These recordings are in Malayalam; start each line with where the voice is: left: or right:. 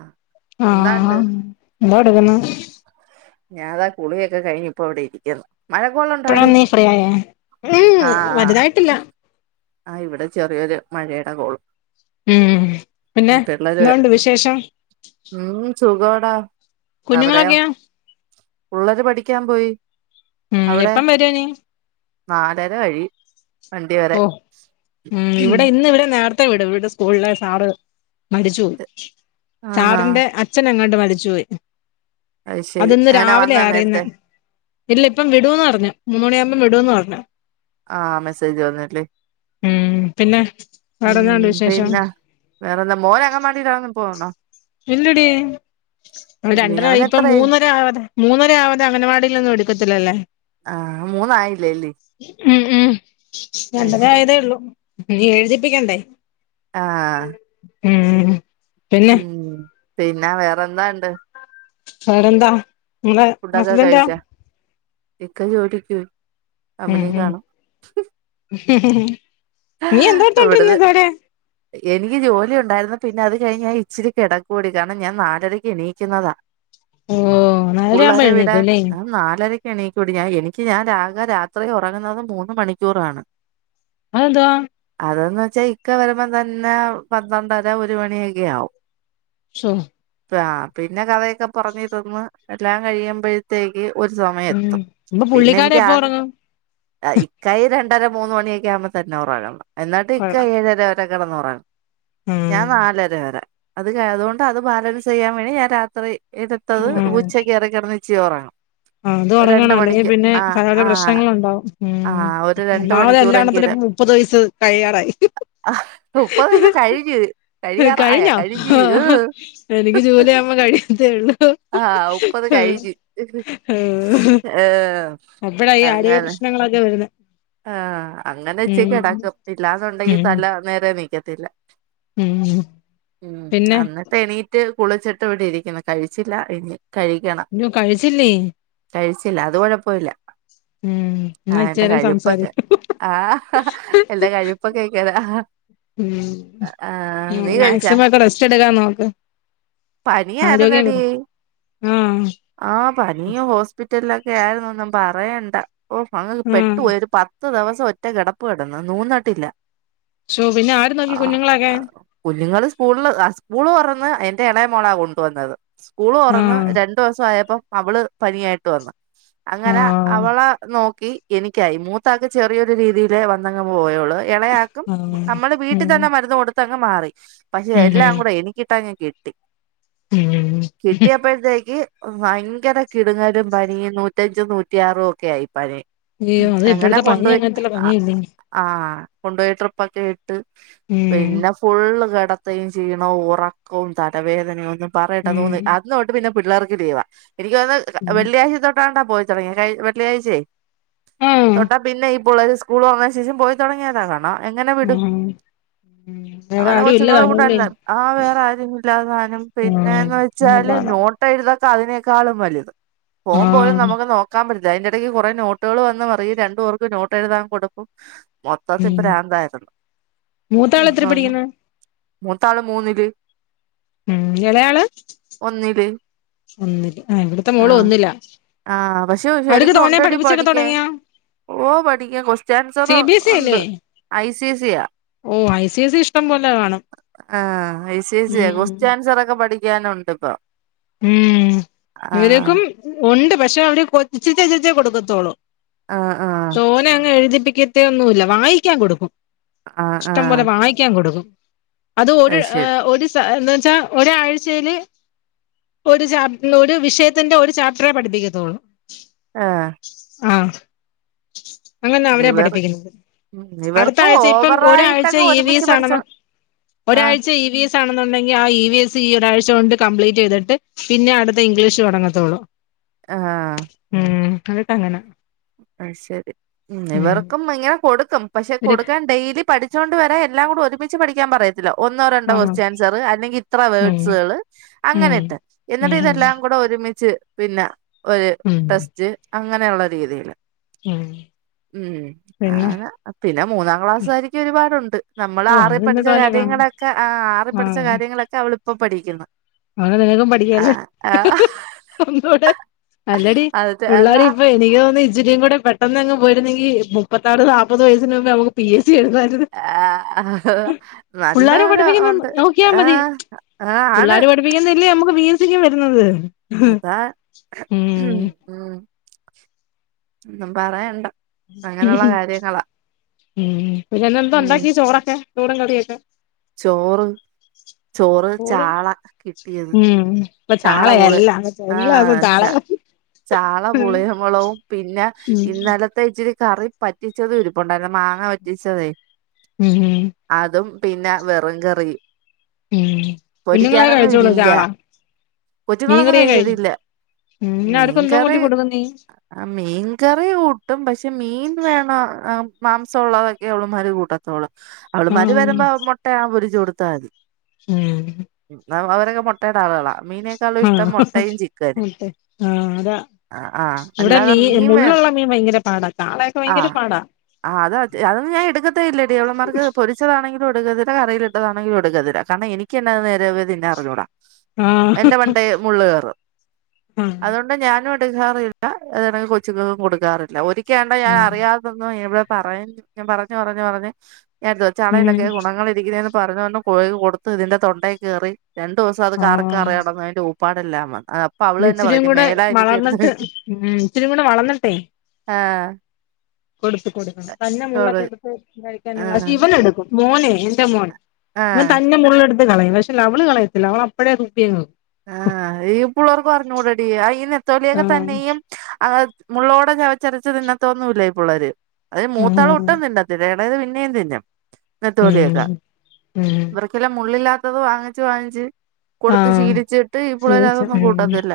right: ആ
left: ആ, എന്തോ, എട്ക്ക്ന്ന്.
right: ഞാതാ, കുളിയൊക്കെ, കഴിഞ്ഞ് ഇപ്പൊ, അവിടെ, ഇരിക്കുന്നു, മഴ
left: ഇപ്പഴാ
right: കൊളോണ്ടോടി.
left: നീ ഫ്രീ ആയേ ഉം
right: ആ,
left: വലുതായിട്ടില്ല
right: ആ, ഇവിടെ, ചെറിയൊരു മഴയുടെ, കോള്.
left: മം, പിന്നെ,
right: പിള്ളേര്
left: എന്തുണ്ട്, വിശേഷം.
right: ഉം
left: കുഞ്ഞുങ്ങളൊക്കെ
right: പിള്ളേര്, പഠിക്കാൻ, പോയി
left: ഉം
right: അവിടെ.
left: എപ്പം വരുവാ നീ
right: നാലര, കഴിയും വണ്ടി വരാൻ
left: ഓ, മം, ഇവിടെ, ഇന്ന്, ഇവിടെ നേരത്തെ ഇപ്പവിടും, ഇവടെ സ്കൂളിലെ, സാറ് മരിച്ചു, പോയി,
right: ആണോ
left: സാറിന്റെ, അച്ഛനങ്ങാടോ- മരിച്ചു, പോയി
right: അത് ശരി
left: അതിന്ന്
right: എങ്ങനെ വന്നാ
left: രാവിലെയാ, അറിയുന്നെ
right: നേരത്തെ
left: ഇല്ല ഇപ്പം വിടൂന്ന്, പറഞ്ഞു, മൂന്ന് മണിയാകുമ്പോം, വിടൂന്ന് പറഞ്ഞു.
right: ആ, മെസ്സേജ്, വന്നല്ലേ.
left: ഉം പിന്നെ വേറെന്നാണ്ട്
right: മം,
left: വിശേഷം
right: പിന്നെ, വേറെന്താ, മോനങ്ങൻവാടിയില്, വല്ലോ, പോണോ
left: ഇല്ലെടി
right: ഇല്ലേ
left: രണ്ടര,
right: അവന്
left: ഇപ്പ,
right: എത്രയായി
left: മൂന്നര, ആവതെ മൂന്നര, ആവതെ, അംഗനവാടിലൊന്നും എടിക്കത്തില്ലല്ലേ
right: ആ, മൂന്നായില്ലേല്ലേ
left: മം, മം,
right: അത്
left: രണ്ടര,
right: ശരി
left: ആയതേ, ഉള്ളൂ ഇനി, എഴുതിപ്പിക്കണ്ടേ.
right: ആ
left: മം
right: മം, പിന്നെ, വേറെന്താ, ഇണ്ട്
left: വേറെ ന്താ, നിങ്ങളെ, ഹസ്ബന്റോ.
right: കഴിച്ചാ ഇക്ക, ജോലിക്ക്, പോയി,
left: ഉം
right: കമ്പനി
left: ഉം
right: കാണും.
left: [unintelligible] നീ, എന്തോടുത്തോണ്ടിരുന്ന്,
right: ഇവിടുന്ന്
left: ഇത് വരെ,
right: എനിക്ക്, ജോലി, ഉണ്ടായിരുന്നു പിന്നെ, അത്, കഴിഞ്ഞ്, ഞാൻ, ഇച്ചിരി, കിടക്കുവടി, കാരണം ഞാൻ, നാലരയ്ക്ക് എണീക്കുന്നതാ.
left: ഓ നാലരയാവുമ്പോ
right: പിള്ളരെ, വിടാൻ,
left: എഴുന്നേക്കുംല്ലേ
right: ആ, നാലരക്ക്. എണിക്കൂടി, ഞാൻ, എനിക്ക് ഞാൻ, ആകെ, രാത്രി ഉറങ്ങുന്നത്, മൂന്ന്, മണിക്കൂറാണ്.
left: അതെന്താ
right: അതന്ന്, വെച്ചാ, ഇക്ക, വരുമ്പോ തന്നെ, പന്ത്രണ്ടര, ഒരു മണിയൊക്കെ, ആവും.
left: ശോ
right: ആ, പിന്നെ, കഥയൊക്കെ പറഞ്ഞിരുന്ന്, എല്ലാം കഴിയുമ്പോഴത്തേക്ക്. ഒരു, സമയം,
left: ഉം
right: എത്തും,
left: ഇപ്പൊ
right: പിന്നെ
left: പുള്ളിക്കാരൻ
right: എനിക്ക്,
left: എപ്പ
right: ആകെ
left: ഉറങ്ങും
right: ഇക്കാ, ഈ രണ്ടര, മൂന്ന്, മണിയൊക്കെ ആകുമ്പ തന്നെ, ഉറങ്ങണത്, എന്നിട്ട്, ഇക്കാ,
left: കൊള്ളാം
right: ഏഴര, വരെ, കിടന്നുറങ്ങും ഞാൻ,
left: ഉം
right: നാലര, വരെ. അത്, അത്, കൊണ്ട്, അത് ബാലൻസ്, ചെയ്യാൻ, വേണ്ടി ഞാൻ, രാത്രി, എടുത്തത്, ഉച്ചക്ക്, കയറി, കിടന്ന ഇച്ചിരി, [unintelligible]
left: ആ, അത്,
right: ഒരു
left: ഉറങ്ങണം
right: രണ്ട്
left: അല്ലെങ്കിൽ,
right: മണിക്ക്
left: പിന്നെ,
right: ആഹ്
left: പല, പല
right: ആഹ്
left: പ്രശ്നങ്ങള്, ഉണ്ടാവും. മം,
right: ആഹ് ഒരു രണ്ട്
left: ഒന്നാമത്, എല്ലാണത്തിനും
right: മണിക്കൂറെങ്കിലും
left: ഇപ്പ മുപ്പത്, വയസ്, കഴിയാറായി.
right: ആഹ് മുപ്പത് വയസ്സ് കഴിഞ്ഞ് കഴിയാറായ
left: കഴിഞ്ഞോ,
right: കഴിഞ്ഞ് ഏഹ്
left: എനിക്ക്, ജൂലൈ ആക്ബോ, കഴിയും ഇന്ത്ു [unintelligible]
right: ആ, മുപ്പത്, കഴിഞ്ഞ്, ആ
left: അപ്പഴ, ഈ, ആരോഗ്യ പ്രശ്നങ്ങളൊക്കെ, വരുന്നത്.
right: ആ, അങ്ങനെ, ഉച്ചക്ക്, കിടക്കും ഇല്ലാന്നുണ്ടെങ്കി,
left: ഉം
right: തല, നേരെ, നിക്കത്തില്ല.
left: ഉം
right: മം,
left: പിന്നെ
right: എന്നിട്ട്, എണീറ്റ്. കുളിച്ചിട്ട്, ഇവിടെ, ഇരിക്കുന്ന് കഴിച്ചില്ല, ഇനി. കഴിക്കണം
left: ഇയ്യോ, കഴിച്ചില്ലേ
right: ല്ല അത് കുഴപ്പമില്ല
left: ഉം ന ഇച്ചേരം സം
right: ആ എന്റൊ കഴിപ്പൊ കേക്കതാ
left: ഉം ഉ മാക്സിമം ഒക്കെ റെസ്റ്റ് എടുക്കാ നോക്ക്
right: പന
left: ആരോഗ്യം
right: ആര്ന്നടിയ
left: കിട്ടും ആഹ്
right: ആ പനിയ ഹോസ്പിറ്റലില ക്ക ആയിന്നൊന്നും പറയണ്ട ഓ അങ്ങ് പെട്ടു
left: ആഹ്
right: പോ പത്ത് ദിവസം ഒറ്റ കിടപ്പ് കിടന്ന് നൂന്നട്ടില്ല
left: ശോ പിന്നെ ആര്
right: ആ
left: നോക്കി കുഞ്ഞുങ്ങളൊക്കെ
right: കുഞ്ഞുങ്ങള് സ്കൂളില് സ്കൂള് തൊറന്ന് എ ഇണയ മോളാ കൊണ്ടുവന്നത് സ്കൂള് തുറന്ന്
left: ആഹ്
right: രണ്ടു ദിവസം ആയപ്പോം അവള് പനിയായിട്ട് വന്ന് അങ്ങനെ
left: ആഹ്
right: അവളെ നോക്കി എനിക്കായി മൂ പുത്ത ചെറിയൊരു രീതിൽ വന്നങ്ങ പോയുള്ളു ഇളയാക്കും
left: ആഹ്
right: നമ്മള് വീട്ടിൽ
left: ഉം
right: തന്നെ മരുന്ന് കൊടു ങ് മാറി പക്ഷെ
left: ഉം
right: എല്ലാം കൂടെ എനിക്കിട്ടാ ഞാൻ കിട്ടി
left: ഉം ഉം
right: കിട്ടിയപ്പ്ഴ്തേക്ക് ഭയങ്കര കിടുങ്ങലും പനി നൂറ്റഞ്ചും നൂറ്റിയാറും ഒക്കെ ആയി പനി
left: അയ്യോ അത്
right: അങ്ങനെ
left: ഇപ്പോഴത്തെ പനി
right: കൊണ്ടുപോയി
left: അങ്ങനത്തുള്ള
right: ആ
left: പനിയല്ലെ
right: ആഹ് കൊണ്ടുപോയി ട്രിപ്പ ഒക്കെ ഇട്ട്
left: ഉം
right: പിന്നെ ഫുള്ള് കട വത്തയും ചീണവും ഉറക്കവും തലവേദനയും ഒന്നും പറയട്ട് അത്
left: ഉം
right: അന്ന് തൊട്ട് പിന്നെ പിള്ളേർക്ക് ലീവാ എനിക്ക് വന്ന്
left: ഉം
right: വെള്ളിയാഴ്ച തൊട്ടാണ്ടാ പോയിച്ചടങ്ങിയ വെള്ളിയാഴ്ചേ
left: ആഹ്
right: തൊട്ടാ പിന്നെ ഇപ്പോൾ ഒരു സ്കൂൾ വങ്ങ ശേഷം പോയി തുടങ്ങിയതാ കാണോ എങ്ങനെ വിടും
left: ഉം അവിടെ
right: അങ്ങനെ
left: ആരും ഇല്ല
right: കൊച്ചുങ്ങള
left: കാണൂല്ലേ
right: കൂടെല്ല ആ വേറെ ആര ഇല്ലാതാനും
left: ഉം
right: പിന്നെന്ന്
left: പിന്നെ
right: വെച്ചാല്
left: പാടാ
right: നോട്ട് എഴുത അതിനേക്കാളും വലുത് പോകൻ പോലും
left: ആഹ്
right: നമുക്ക് നോക്കാൻ പറ്റില്ല അതിന്റെ ഇടയ്ക്ക് കുറെേ നോട്ടുകൾ വന്ന് അ ഈ രണ്ടുപർക്ക് നോട്ട് എഴുതാൻ കൊടുക്കും മൊത്തത്തി ഇപ്പൊ
left: ഉം
right: പ്രാന്തായിരുന്നു
left: മൂത്താള് എത്ര
right: ഒന്ന
left: പഠിക്കുന്ന്
right: മൂത്താള് മൂന്നില്
left: ഉം ഇളയാള് ഒന്നില് ആഹ് ഇവിടുത്തെ
right: ആ
left: മോള് ഒന്നിലാ
right: ആ പക്ഷെ
left: അവിടക്ക്
right: ശരിക്കും
left: തോനെ
right: ഉണ്ടടി
left: പഠിപ്പിച്ചൊക്കെ
right: പഠിക്കാൻ
left: തുടങ്ങിയാ
right: ഓ പഠിക്കാ കൊക്വസ്റ്റ്യൻ answer
left: C B S E
right: ഉണ്ട്
left: അല്ലേ
right: ഐ സി സിയ
left: ഓ ഐ സി എസ് ഇ ഇഷ്ടം പോലെ കാണും
right: ആ ഐ സി ഐ സി
left: ഉം
right: ക്വസ്റ്റ ആൻസർ ഒക്കെ പഠിക്കാനുണ്ട് ഇപ്പൊ
left: ഉം
right: ആഹ്
left: ഇവരക്കും ഉണ്ട് പക്ഷെ അവര് കൊ ചിച്ചിച്ചേ കൊടുക്കത്തോളൂ
right: ആഹ് ആഹ്
left: സോനെ അങ്ങ് എഴുതിപ്പിക്കത്ത ഒന്നുല്ല വായിക്കാൻ കൊടുക്കും
right: ആഹ്
left: ഇഷ്ടം പോലെ
right: ആഹ്
left: വായിക്കാൻ കൊടുക്കും അത് ഒരു ആ ഒരു പച്ചാ ഒരാഴ്ചയില് ഒരുചാപ ഒരു വിഷയത്തിന്റെ ഒരു ചാപ്റ്ററെ പഠിപ്പിക്കത്തുള്ളൂ
right: ആ
left: ഉ അങ്ങനെ അവരെ
right: ഇവർ
left: പഠിപ്പിക്കുന്നത്
right: ഉം
left: അടുത്ത
right: ഇവർക്കും
left: ആഴ്ച ഇപ്പം ഒരാഴ്ച
right: ഓവറായിട്ടങ്ങ്
left: ഇ വി
right: ഒരുമിച്ച്
left: എസ് ആണെന്നോ
right: പഠിച്ചോ ആഹ്
left: ഒരാഴ്ച ഇ വി എസ് ആണെന്നുണ്ടെങ്കിൽ ആ ഇ വി എസ് സി ഒരാഴ്ച കൊണ്ട് കംപ്ലീറ്റ് ചെയ്തിട്ട് പിന്നെ അടുത്ത ഇംഗ്ലീഷ് തുടങ്ങത്തോള്ളൂ
right: ആ
left: അല്ലട്ടങ്ങന
right: ശരി ഉ ഇവർക്കും ഇങ്ങനെ കൊടുക്കും പക്ഷെ
left: ഒരു
right: കൊടുക്കാൻ ഡെയിലി പഠിച്ചൊണ്ട് വരാ എല്ലാം കൂടി ഒരുമിച്ച് പഠിക്കാൻ പറയ ഒന്നോ രണ്ടോ
left: ആഹ്
right: കൊക്സ്റ്റ ആൻസർ അല്ലെങ്കിൽ ഇത്ര
left: ഉം
right: വേർഡ്സുകൾ അങ്ങനെ
left: ഉം
right: ഇട്ട് എന്നിട്ട്
left: ഉം
right: ഇതെല്ലാം കൂടെ ഒരുമിച്ച് പിന്നെ ഒരു
left: ഉം
right: ടെസ്റ്റ് അങ്ങനെയുള്ള രീതി
left: ഉം
right: ഉം
left: പിന്നെ
right: അനെ പിന്നെ മൂന്നാം ക്ലാസ് ആയിരിക്കും ഒരുപാടുണ്ട് നമ്മള്
left: ഓ
right: ആറി
left: അത് നിന്നെ
right: പഠിച്ച കാര്
left: തോനെ കാണും
right: കാര്യങ്ങളൊക്കെ ആ ആറി പഠിച്ച
left: ആഹ്
right: കാര്യങ്ങളൊക്കെ അവളിപ്പോ പഠിക്കുന്നു
left: അങ്ങനെ നിനക്കും
right: ആ
left: പഠിക്കല്ലേ
right: ആ
left: അോട്ട അല്ലടി
right: അത്
left: പിള്ളരി
right: അതാ
left: ഇപ്പൊ എനിക്ക് തോന്ന ഇുരി കൂടെ പെട്ടെന്ന് അങ്ങ് ഇച്ചിരി കൂടെ പെട്ടന്ന് പോയിരുന്നെങ്ക മുപ്പതാർ നാപ്പത് വയസ്സിന് മുമ്പേ നമുക്ക് പി എസ് സി എഴുതർന്നു
right: ആ് നല്ലപോലെ
left: പഠിപ്പിക്കുന്ന
right: ഉണ്ട് ആഹ ആ ആണ്
left: ീന്നല്ലേ നമുക്ക് പീ എ സി ക്കും വരുന്നത്
right: അതാ ഉ ഒും പറയണ്ട അങ്ങനെയുള്ള കാര്യങ്ങളാ
left: ഉം പിന്നെഎന്താ
right: ഉം
left: ഉണ്ടാക്കി ചോറും കറിയൊക്കെ
right: ചോറ് ചോറ്
left: ചോറും
right: ചാള കിട്ടിയത്
left: ഉം ഇപ്പൊ
right: ചാള പൂള്
left: ചാളയല്ല എല്ലാസം
right: ആഹ്ച്ച
left: ചാള ഉം
right: ചാളപുളിയും മുളവും പിന്നെ ഇന്നലത്തെ ഇച്ചിരി കറി പറ്റിച്ചത്ും ഇരിപ്പ ഉണ്ടായിുന്ന മാങ്ങ പറ്റിച്ചതേ
left: ഉം ഹ
right: പിന്നെ വെറും കറി
left: ഉം കുഞ്ഞുങ്ങളൊക്കെ
right: പൊരിക്കാനൊന്നും
left: കഴിച്ചോളൂ
right: ഇല്ല
left: ചാള
right: കൊച്ചുങ്ങളൊന്നും ന്നും
left: മീൻകറിയൊക്കെ കഴി
right: കഴിക്കത്തില്ല
left: ഉം പിന്നെ അവർക്ക് എന്തോ
right: മീൻകറി
left: കൂട്ടി കൊടുക്കും നീ
right: മീൻകറി കൂട്ടും പക്ഷെ മീൻ വേണ ആ മാംസംമുള്ളതൊക്കെ അവള്മാർ കൂട്ടത്തുള്ളൂ അവള് മര്
left: ആഹ്
right: വരുമ്പോ മുട്ടയ പൊരിച്ച്ു കൊടുത്ത ത്ത അതി
left: ഉം
right: അവരൊക്കെ മുട്ടയുടെ ആളുകളളാണ് മീനേക്കാളും ഇഷ്ടം
left: ആഹ്
right: മുട്ടയും ചിക്കന
left: അതെ ആഹ് അതാ
right: ആ ആഹ്
left: ഇവിടെ
right: അല്ലാതെ
left: മീ
right: മീൻ വേ
left: മുള്ളുള്ള മീൻ ഭയങ്കര പാടാ കാളയൊക്കെ
right: ആഹ
left: ഭയങ്കര പാടാ
right: ആ അത് അതൊ ഞാൻ എടുക്കത ഇല്ലേടിയവളന്മാർക്ക് പൊരിച്ചതാണെങ്കിൽ ഒടുുകതിര കറയിയിലട്ടതാണെങ്കില ഒടുുകതിര കാരണം എനിക്ക് എന്നെ നേരെവന്നെ അറിഞ്ഞൂടാം
left: ആഹ്
right: എന്റെ മണ്ടേൽ മുള്ളുകയറ
left: ആഹ്
right: അതുകൊണ്ട് ഞാനും കൊടുക്കാറില്ലെങ്കിൽ കൊച്ചുക്കൾക്കും കൊടുക്കാറില്ല ഒരിക്കലണ്ട ഞാൻ
left: ഉം
right: അറിയാതൊന്നും ഇവിടെ പറയ ഞാൻ പറഞ്ഞഞ് പറഞ്ഞഞ് പറഞ്ഞഞ് ഞാൻ
left: ഉം
right: ചടയിലൊക്കെ ഗുണങ്ങൾ ഇരിക്കുന്ന പറഞ്ഞഞ്ഞ്ഞഴുകി കൊടുത്ത് പറഞ്ഞോണ്ട് കൊട്ത്ത് ഇതിന്റെ തൊണ്ടയിൽ കയറി രണ്ട ദിവസം അത് കാറി
left: ആഹ്
right: കയറി നടടന്നു അതിന്റെ ഊപ്പാടെല്ലാം വന്നു അ അപ്പൊ അവള് തന്നെ
left: ഇച്ചിരിയും
right: പറയുന്നു
left: കൂടെ
right: മേലാ എനിക്ക് എടുത്ത്
left: വളർന്നിട്ട്
right: വക്കും
left: ഉം ഇച്ചിരിയും കൂടെ
right: ആഹ
left: കൊടുത്ത കൊടുക്കണം കന്ന മുള്ളൊക്കെ
right: കൊടു
left: എടുത്ത്
right: ആഹ്
left: കഴിക്കാനവന എടുക്കും മോന എന്റെ മോൻ ഇവൻ
right: ആഹ്
left: തന്നെ മുള്ള എടുത്ത് കളയും പക്ഷെ അവള് കളയത്തില്ല അവള അപ്പോഴേൂതുപ്പും
right: ആഹ ഈ പിുള്ളേർക്ക് അറിഞ്ഞു കൂടെടീ ഈ നെത്തോലിയൊക്കെ
left: ആഹ്
right: തന്നെയും അ മുള്ളോടെ ചവച്ചരച്ച്ുതിന്നത്തൊന്നുമല്ല പിുള്ളേര് അത് മൂത്താൾ
left: ആഹ്
right: ഒട്ടും തിന്ന ത്തില്ല അതായത് പിന്നും തതിന്നം ഇന്ന തോലിയൊക്കെ
left: ഉം ഉം
right: ഇവർക്കെല്ലാം മുള്ളില്ലാത്ത ത്തത് വാങ്ങിച്ച് വാങ്ങിച്ച് കൊടുത്ത്
left: ആഹ്
right: ശീലി വച്ചിട്ട് ഇ പിള്ളേരെ
left: ശീലിച്ചു
right: അതൊന്നും
left: ഉം
right: കൂട്ടത്തില്ല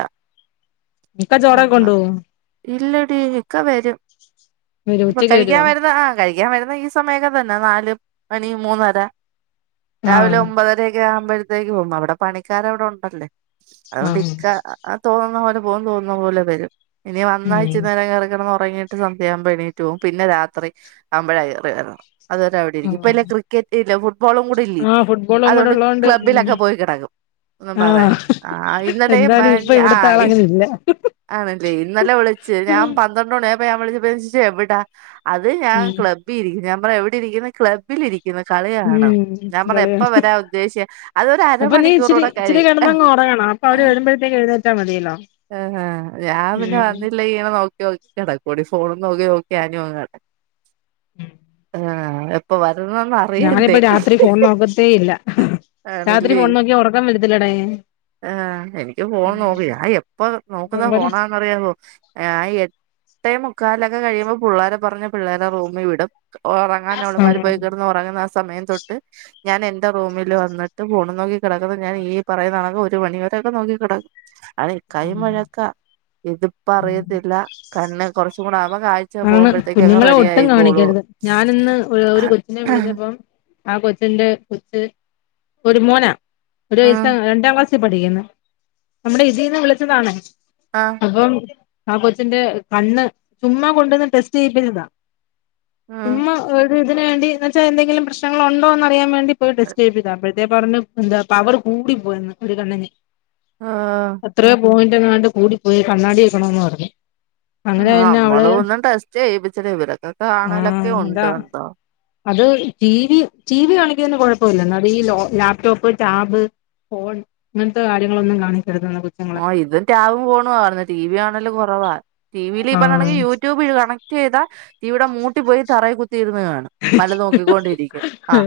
left: ഇക്ക
right: അ
left: ചോറൊക്കെ കൊണ്ടോവോ
right: ഇല്ലടി ഇക്കെ വരും
left: വരോ
right: ഇപ്പൊ
left: ഉച്ചക്ക്
right: കഴിക്കാൻ
left: വരുവോ
right: വരുന്ന ആ കഴ കഴിക്കാൻ വരുന്ന ഈ സമയമൊക്കെ തന്നെ നാല് മണി മൂന്നര രാവിലെ
left: ആഹ്
right: ഒമ്പതരൊക്കെ ഴത്തേക്ക് അടെ പണിക്കാരണ്ടല്ലേ അതൊണ്ട് ഇ
left: ആഹ്
right: ക്ക തോന്ന പോോന്ന പോലെ വരും ഇനി വന്നാഴ
left: ഉം
right: നേരം തുറങ്ങിട്ട് സന്്യയാകുമ്പോ എണീറ്റ്് പോകും പിന്നെ രാത്രി ആവ്പോഴ കയറി വണം അത്വര അവിടെയിരിക്ക ഇപ്പ
left: ആഹ്
right: ഇ ക്രിക്കറ്റ്ല്ല ഫു ബോളും കൂടി ഇല്ല
left: ആഹ് ഫുട്ബോളും കൂടെ
right: അതുകൊണ്ട്
left: ഉള്ളോണ്ട് ഉം
right: ക്ലബ്ബിലൊക്കെ പോയി കിടക്കും ഒും പറയ
left: ആഹ്
right: ആ് ഇന്നലെ മ
left: എന്തായാലും ഇപ്പൊ
right: ആ
left: ഇവിടത്തെ ആള് അങ്ങനെ ഇല്ല
right: ആണല്ലേ ഇന്നല്ലെ വിളിച്ചു ഞാൻ പന്ത്രണ്ട് മണിയ ള എവിട്ടാ അത് ഞൻ
left: ഉം
right: ക്ലബ്ബിൽിരിക്കും ഞാൻ പറഞ്ഞ എവിടെ ഇരിക്കുന്ന ക്ലബ്ബിൽിരിക്കും ുന്ന കളിിയാണ്
left: ഉം
right: ഞാൻ പറഞ്ഞ എപ്പ
left: കളിയാണ്
right: വരാൻ ഉദ്ദേശിക്ക അതൊ ഒരു അരമണിക്കൂറ കൂടെ കഴ
left: തുടങ്ങണം അപ്പൊ അവര്ഴരുുമമ്പഴേക്ക് എഴുന്നേറ്റാ മതിയല്ലോ
right: ആ് ഞാൻ പിന്നെ
left: ഉം
right: വന്നില്ല ഈനെ നോക്കിോക്കി കടക്കൂടി ക്കെ നോക്കാനങ്ങപ്പ
left: ഞാനിപ്പ രാത്രി ഫോൺ നോക്കത്തേ ഇല്ല രാത്രി ഫോൺ നോക്കിയ ഉറക്കം വരത്തില്ലടേ
right: ആ എനിക്ക് ഫോൺ നോക്കൂ ആ എപ്പ നോക്കുന്ന ഫോണാന്നറിയാവോ എട്ടേ മുക്കാലിലൊക്കെ കഴിയുമ്പോ പിള്ളേരെ പറഞ്ഞ് പിള്ളേരെ റൂമി വിടും ഒറങ്ങാൻ അവള്മാര്
left: ആഹ്
right: പോയി കെടന്ന് ഒറങ്ങുന്ന ആ സമയം തൊട്ട് ഞാൻ എൻ ഇന്റെ റൂമില് വന്ന്ട്ട് ഫോണ് നോക്കി കെടക്ക്ന്ന ഞാൻ ഈ പറയുന്നാണങ്കിൽ ഒരു മണിവോരൊക്കെ നോക്കി കിടക്കും അളെ കൈ മുഴക്ക ഇതിപ്പ അറിയത്തില്ല കണ്ണ് കൊറച്ചും കൂടെ ആവു [unintelligible] ആഴ്ച പോകുമ്പഴത്തേക്കു അങ്ങ് റെഡി ആയിക്കോളൂ
left: ഞാൻ ഇന്ന് ഒരു
right: ആഹ്
left: കൊച്ചിനെ വിളിച്ചപ്പം ആ കൊച്ചിന്റെ കൊച്ച് ഒരു മോനാ ഒരു വയസ
right: ആഹ്
left: രണ്ടാം ക്ലാസ് പഠിക്കുന്ന് നമ്മുടെ ഇതിൽന്ന് വിളിച്ചതാണ്
right: ആഹ്
left: അപ്പം ആ കൊച്ചിന്റെ കണ്ണ് ചുമ്മാ കൊണ്ടെന്ന് ടെസ്റ്റ് ചെയ്യിപ്പിച്ചതാ
right: ആഹ്
left: ചുമ്മാ ഒരു ഇതിന് വേണ്ടി എന്ന് വെച്ചാൽ എന്തെങ്കിലും പ്രശ്നങ്ങൾ ഉണ്ടോന്ന് അറിയാൻ വേണ്ടി ടെസ്റ്റ് ചെയിപ്പ്താ അപ്പോഴത്തെ പറഞ്ഞു എന്താ പവർ കൂടി പോയെന്ന് ഒരു കണ്ണിന്ന്
right: ആഹ്
left: എത്രയോ പോയിന്റങ്ങാണ്ട് കൂടി പോയി കണ്ണാടി വെക്ക്വണോന്ന് പറഞ്ഞു അങ്ങനെ പിന്നെ അവള്
right: അമ്മള് ഒന്നും ടെസ്റ്റ് ചെയ്യിപ്പിച്ചലെ ഇവരൊക്കെ കാണലൊക്കെ
left: ആഹ് അതാ
right: ഉണ്ട് എന്തോ
left: അത് ടി വി ടി വി കാണിക്ക്ന് കൊഴപ്പോല്ല ഇന്നാലു ഈ ലോ ലാപ്ടോപ്പ് ടാബ് ഫോൺ അങ്ങൻത്തെ കാര്യങ്ങളൊന്നും കാണിക്ക്-
right: ആഹ് ഇതും ടാബും ഫോണും ആഹ് കാണുന്നെ ടീവി കാണാല് കൊറവാ. ടി വീല് ഈ
left: ആഹ്
right: പറ്ണണ്ടങ്കി യൂട്യൂബ് കണ- ചെയ്താ ഇവിടെ മൂട്ടി പോയി തറയി കു- തീർന്ന് കാണും മല നോക്കിക്കൊണ്ടിരിക്ക്യു അഹ്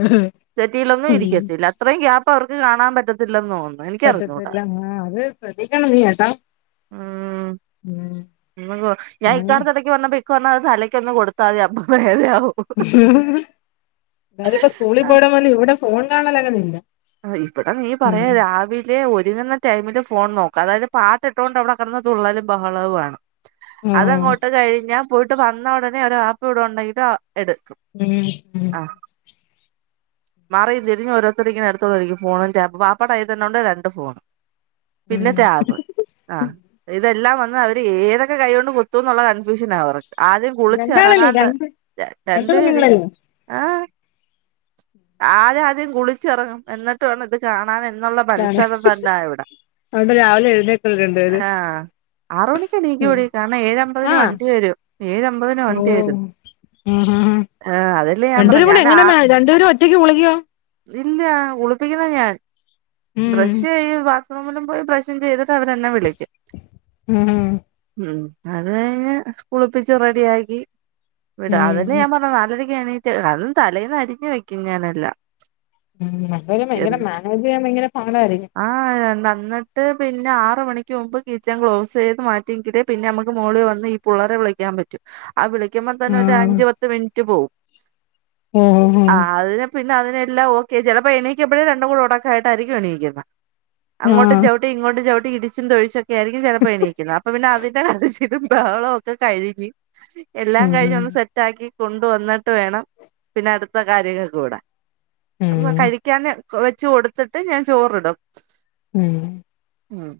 right: സെറ്റിയിലൊന്നും
left: ഉം
right: ഇരിക്കത്തില്ല അത്രയും ഗ്യാപ്പ് അവർ കാണാൻ പറ്റത്തില്ലന്നോന്ന്
left: പറ്റത്തില്ലന്ന് അത് ശ്രദ്ധിക്കണം നീ കേട്ടാ ഉം
right: ഉം ഞാൻ
left: ആണ്
right: ഇക്കാട്ത്ത് ഇടക്ക് പറഞ്ഞപ്പൊ ഇക്ക പറഞ്ഞ് അത് തലയ്ക്ക് ഒന്ന് കൊടുത്താത് അപ്പൊ വേദന ആകും
left: നേര ഇപ്പ സ്കൂളിൽ പോണ മുല് ഇവിടെ ഫോൺ കാണലങ്ങ്നിന്ന്
right: അഹ് ഇബടെ നീ പറയാ രാവിലെ ഒരുങ്ങ്ന്ന ടൈമില് ഫോൺ നോ- -ക്ക അതായത് പാട്ടിട്ടൊണ്ട് അവിടെ കെടന്ന് തുള്ളലും ബഹളവും ആണ്
left: ഉം
right: അതങ്ങോട്ട് കഴിഞ്ഞാ- ഇവിടെ വന്ന ഉടനെ ഒരു ആപ്പിൾ ഇവിടെ ഉണ്ടങ്കിലോ
left: ഉം ഉം
right: മാറി തിരിഞ്ഞും ഓരോത്തരിങ്ങനെ എടു ത്ത് കഴിയും ഫോണും ടാബും ബാപ്പാടെ കൈതന്നെ ഉണ്ട് രണ്ട് ഫോണ് പിന്നെ
left: ഉം
right: ടാബ് ആ ഇതെല്ലാം വ ന്ന് അവര് ഏതൊക്കെ കൈ കൊണ്ട് കുത്തൂന്നുള്ള കൺഫ്യൂഷനാ അവർക്ക് ആദ്യം കുളിച്ച്
left: രണ്ടാളല്ലേ
right: ഇറങ്ങാൻ
left: രണ്ട്
right: രണ്ട് പേര് ആഹ് ആര് ആദ്യം കുളിച്ചിറങ്ങും എന്നിട്ട് വേണം ഇത് കാണാൻ എന്നുള്ള
left: കാണ
right: മത്സരം തന്നാ ഇവിടെ
left: അതുകൊണ്ട് രാവിലെ എഴുന്നേൽക്കും രണ്ടുപേരും
right: ആഹ് ആറു മണിക്ക് എണീക്കുവെടി കാരണം ഏഴമ്പതിന്
left: ആഹ്
right: വണ്ടി വരും ഏഴമ്പതിന്
left: ഓ
right: വണ്ടി വരും
left: ആഹ് ഹാ ഹാ
right: ആ അതല്ലേ ഞാൻ
left: രണ്ടുപേരും
right: പറഞ്ഞേ
left: കൂടെ
right: ഞാൻ ആ
left: എങ്ങനെ രണ്ടുപേരും ഒറ്റക്ക് കുളിക്കുവോ
right: ഇല്ല കുളിപ്പിക്കുന്നത് ഞാൻ
left: ഉം
right: ബ്രഷ് ചെയ്യും ബാത്റൂമിലും പോയി ബ്രഷും ചെയ്തി ട്ട് അവരെന്നെ വിളിക്കും
left: ഉം
right: ഉം അത് കഴിഞ്ഞ് കുളിപ്പിച്ച് റെഡിയാക്കി വിടും അതെല്ലേ ഞാൻ
left: ഉം
right: പറഞ്ഞത് നാലര ക്ക് എണീറ്റ് അതും തലേന്ന് അരിഞ്ഞ് വെക്കും ഞാനെല്ലാം
left: ഉം അല്ലാതെ ഭയങ്കരെ മാനേജ് ചെയ്യാൻ ഭയങ്കര പാടാരിക്കും
right: ആ എന്നിട്ട് പിന്നെ ആറ് മണിക്ക് മുമ്പ് കിച്ചൺ ക്ലോസ് ചെയ്ത് മാറ്റിയെങ്കിലെ പിന്നെ നമുക്ക് മുകളിൽ വന്ന് ഈ പുള്ളേരെ വിളിക്കാൻ പറ്റും ആ വിളിക്കുമ്പോ തന്നെ ഒരു അഞ്ച് പത്ത് മിനിറ്റ് പോകും
left: ഉം ഉം
right: പിന്നെ അതിനെല്ലാം ഓക്കെ ചിലപ്പോ എണീക്കുമ്പോഴേ രണ്ടും കൂടെ ഒടക്കായിട്ടായിരിക്കും എണീക്കുന്നേ അങ്ങോട്ടും
left: ആഹ്
right: ചവിട്ടി ഇങ്ങോട്ടും ചവിട്ടി ഇടിച്ചും തൊഴിച്ചൊക്കെ ആയിരിക്കും ചിലപ്പോ എണീക്കുന്നേ അപ്പൊ പിന്നെ അതിന്റെ കരച്ചി ലും ബഹളവൊക്കെ കഴിഞ്ഞ് എല്ലാം
left: ഉം
right: കഴിഞ്ഞ് ഒന്ന് സെറ്റാക്കി കൊണ്ട് വന്നിട്ട് വേണം പിന്നെ അടുത്ത കാര്യങ്ങൾക്ക് വിടാൻ
left: ഉം
right: കഴി ക്കാന് വെച്ച് കൊടുത്തിട്ട് ഞാൻ ചോറിടും
left: ഉം
right: ഉം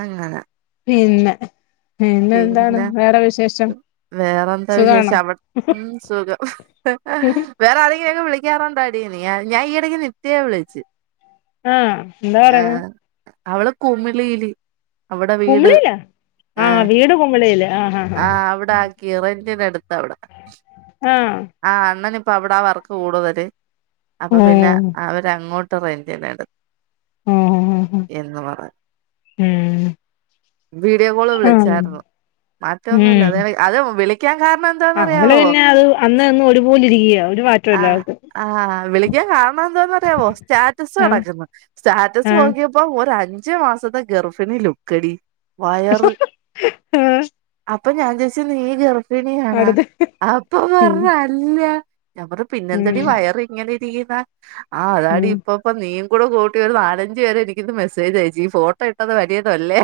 right: അങ്ങനെ
left: പിന്നെ പിന്നെ എന്താണ് വേറെ വിശേ -
right: വേറെന്താ വിശേഷ അവിടെ ഉം സുഖം വേറെ ആരെങ്കിലും ക്കെ വിളി വിളിക്കാറുണ്ടോ ഡീ നീ ഞാൻഈടക്ക് നിത്യേ വിളിച്ച്
left: ആ എന്താ പറയുന്ന
right: ആഹ് അവള് കുമിളിയില് അവിടെ വീട്
left: കുമളിയിലാ
right: ആ
left: ആഹ് വീട് കുമളിയില് ആഹ് ആഹ്
right: ആ അവിടെ ആകി റെന്റിനെടുത്ത് അവിടെ
left: ആഹ് ആഹ്
right: ആ അണ്ണൻ ഇപ്പ അവിടെ ആ വർക്ക് കൂടുതല് അപ്പൊ പിന്നെ
left: ഉം
right: അവരങ്ങോട്ട് ഉത്തരേന്ത്യന
left: ഉം
right: [unintelligible] എന്ന് പറ
left: ഉം
right: വീഡിയോ കോള്
left: ആഹ്
right: വിളിച്ചായിരുന്നു മാറ്റൊന്നുമല്ല
left: ഉം
right: അ അ വിളി ക്കാൻ കാരണം എന്താന്ന്
left: ആഹ് അവള്
right: അറിയാവോ
left: പിന്നെ അത് അന്ന് അന്ന് ഒരുപോലെ ഇരിക്കുകയ
right: ആ ആ വിളിക്കാൻ കാരണം എന്തോന്ന് അറിയാമോ സ്റ്റാറ്റസ്
left: ആഹ്
right: കെടക്കുന്ന് സ്റ്റാറ്റ
left: ആഹ്
right: ക്കിയപ്പം ഒരലി [unintelligible] ഞ്ച് മാസത്തെ ഗർഫിണി ലുക്കെടി വയറ്
left: ആഹ്
right: അപ്പൊ ഞാൻ ചോച്ചു നീ ഗർഭിണിയാണാ
left: അടുത്ത്
right: അപ്പൊ
left: ഉം
right: പറഞ്ഞ് അല്ല ഞമ്മള്
left: ഉം
right: പിന്നെന്തടി വയറ് ഇങ്ങനെ ഇരിക്കുന്നാ ആ അതാടി
left: ഉം
right: ഇപ്പ ഇപ്പ നീ കൂടെ കൂട്ടി ഒരു നാലഞ്ചു പരെ എനിരിക്കുന്നു മെസ്സേജ് അയച്ചു ഈ ഫോട്ടോ ഇട്ടത് വലിയതോല്ലേ